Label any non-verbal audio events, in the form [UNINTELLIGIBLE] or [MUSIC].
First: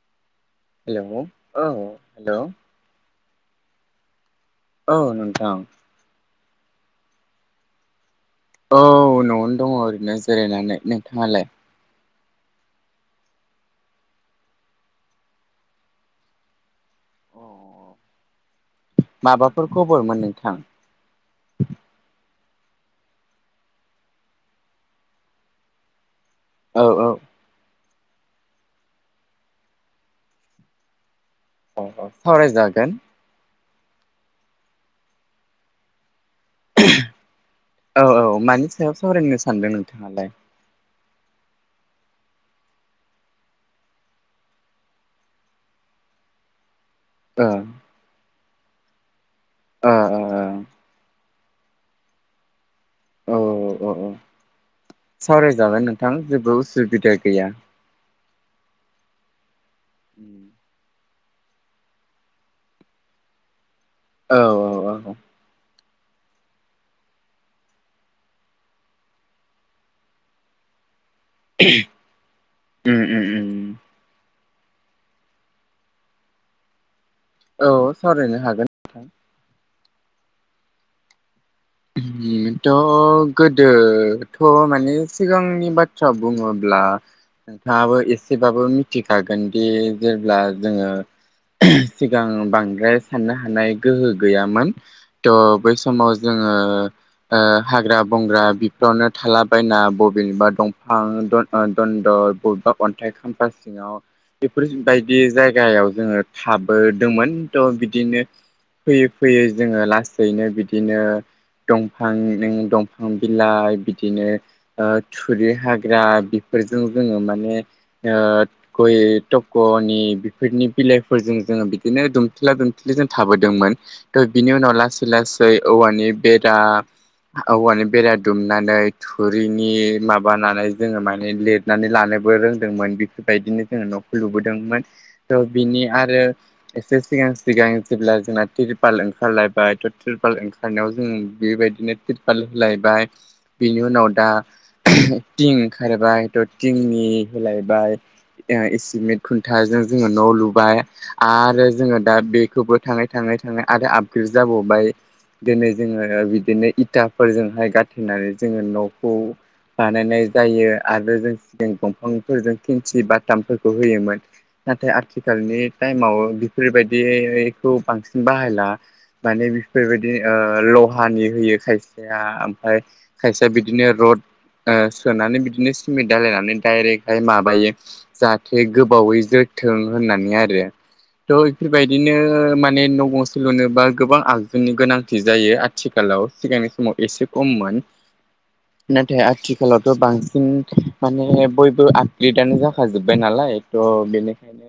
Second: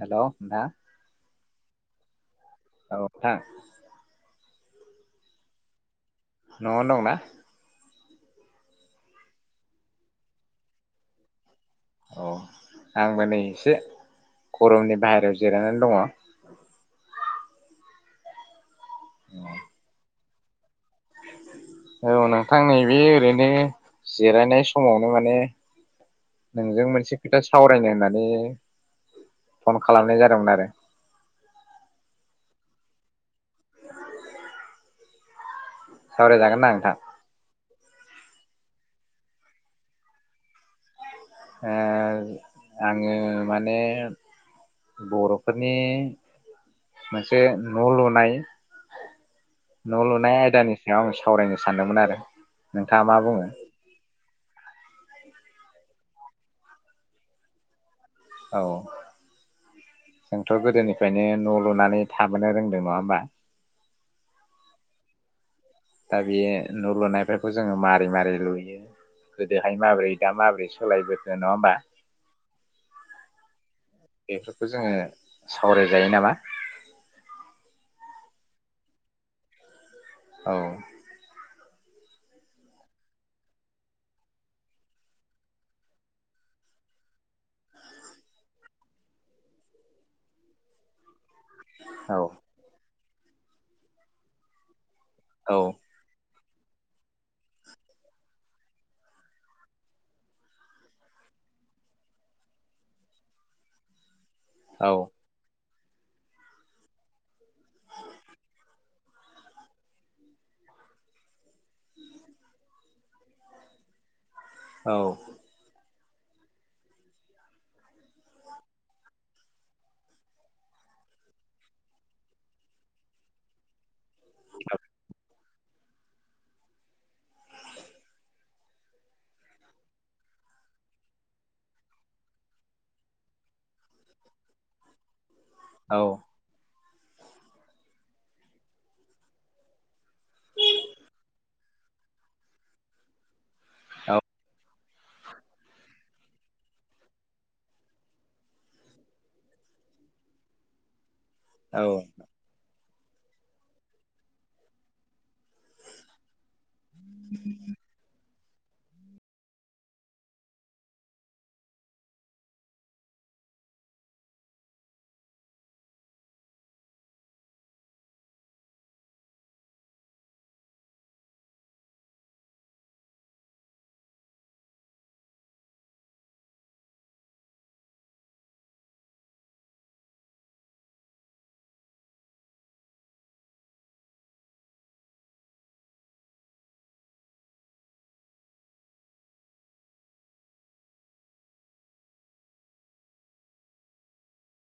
हेल' hello औ। Hello. औ आ। औ नोंथां। न'आवनो दंना। औ न'आवनो दङ ओरैनो जिरायनानै नोंथाङालाय? औ आंबो नै एसे गरमनि बाहेरायाव जिरायनानै दङ। माबाफोर खबरमोन नों थां। आं नैबे ओरैनो जिरायनाय समावनो माने औ नोंजों औ मोनसे खोथा सावरायनो होनना [UNINTELLIGIBLE] फन खालामनाय जादोंमोन आरो औ औ सावरायजागोन सावरायजागोन ना नोंथां? औ औ मानि सायाव सावरायनो सानदों नोंथाङालाय? ओ आङो माने बर'फोरनि। मोनसे ओ न लुनाय ओ न' ओ लुनाय आयदानि सायाव। सावरायनो सानदोंमोन आरो नोंथाङा मा औ बुङो? औ औ सावरायजागोन नोंथां जेबो उसुबिदा गैया। औ। जोंथ गोदोनि फ्रायायनो न'लुनानै थाबोनो रोंदों नङा होमबा। औ औ औ दा बेयो न लुनायफोरखौ जोङो मारोरै मारै लुयो गोदोहाय माबोरै दा माबोरै सोलायबो उम उम उम बेखौ जोङो सावरायजायो नामा? औ सावरायनो हागोन नोंथां औ थ गोदोथ माने सिगांनि बाथ्रा बुङोब्ला नोंथाङाबो एसेबाबो मिथिखागोनदि जेब्ला जोङो। औ सिगां बांद्राय साननो हानाय गोहो गैयामोन। थ' औ बै समाव जोङो ओ हाग्रा-बंग्रा बेफोरावनो थालाबायना बबेबा दंफां द-दन्दर बबेबा अन्थाइ खाम्फा सिङाव बेफोर औ बायदि जायगायाव जोङो थाबोदोंमोन। थ' बिदिनो फैयै फैयै जोङो लासैनो बिदिनो दंफांजों दंफां बिलाइ बिदिनो ओ औ थुरि हा ग्रा बेफोरजों जोङो माने ओ गय तकनि बेफोरनि बिलाइफोरजों जोङो बिदिनो दुमथेला दुमथेलि जों थाबोदोंमोन। थ' बिनि उनाव लासै ला सै औवानि बेरा औवानि बेरा दुमनानै थुरिनि माबानानै जोङो माने लिरनानै लानोबो रोंदोंमोन बेफोरबायदिनो जोङो नखौ लुबोदोंमोन। थ' बिनि औ आरो एसे सिगां सिगां जेब्ला जोंना त्रिपाल ओंखारलायबाय थ त्रिपाल ओंखारनायाव उम बेबायदिनो तिरपाल होलायबाय बेनि उनाव औ दा थिं ओंखारबाय थ थिंनि होलायबाय एसिमेट खुन्थाजों जोङो न लुबाय आरो औ जोङो दा बेखौबो थाङै थाङै थाङै आरो आपग्रेड जाबावबाय जोङो बिदिनो इथाफोरजोंहाय गाथिनानै जोङो नखौ बानायनाय जायो आरो जों सिगां दंफांफोरजों खुन्थि बाथामफोरखौ होयोमोन नाथाय आथिखालनि टाइमाव बेफोरबायदिखौ बांसिन बाहायला माने बेफोरबायदि ओ ओ लहानि होयो खायसेया ओमफ्राय खायसेया बिदिनो रड ओ सोनानै बिदिनो सिमेन्ट दालायनानै डायरेक्टहाय माबायो जाहाथे गोबावै जोरथों होननानै आरो थ बेफोरबायदिनो माने न' गंसे लुनोबा गोबां आगजुनि गोनां थि जायो आथिखालाव सिगांनि समाव एसे खममोन नाथाय आथिखालावथ बांसिन माने बयबो आपग्रेदानो जाखाजोब्बाय नालाय थ बेनिखायनो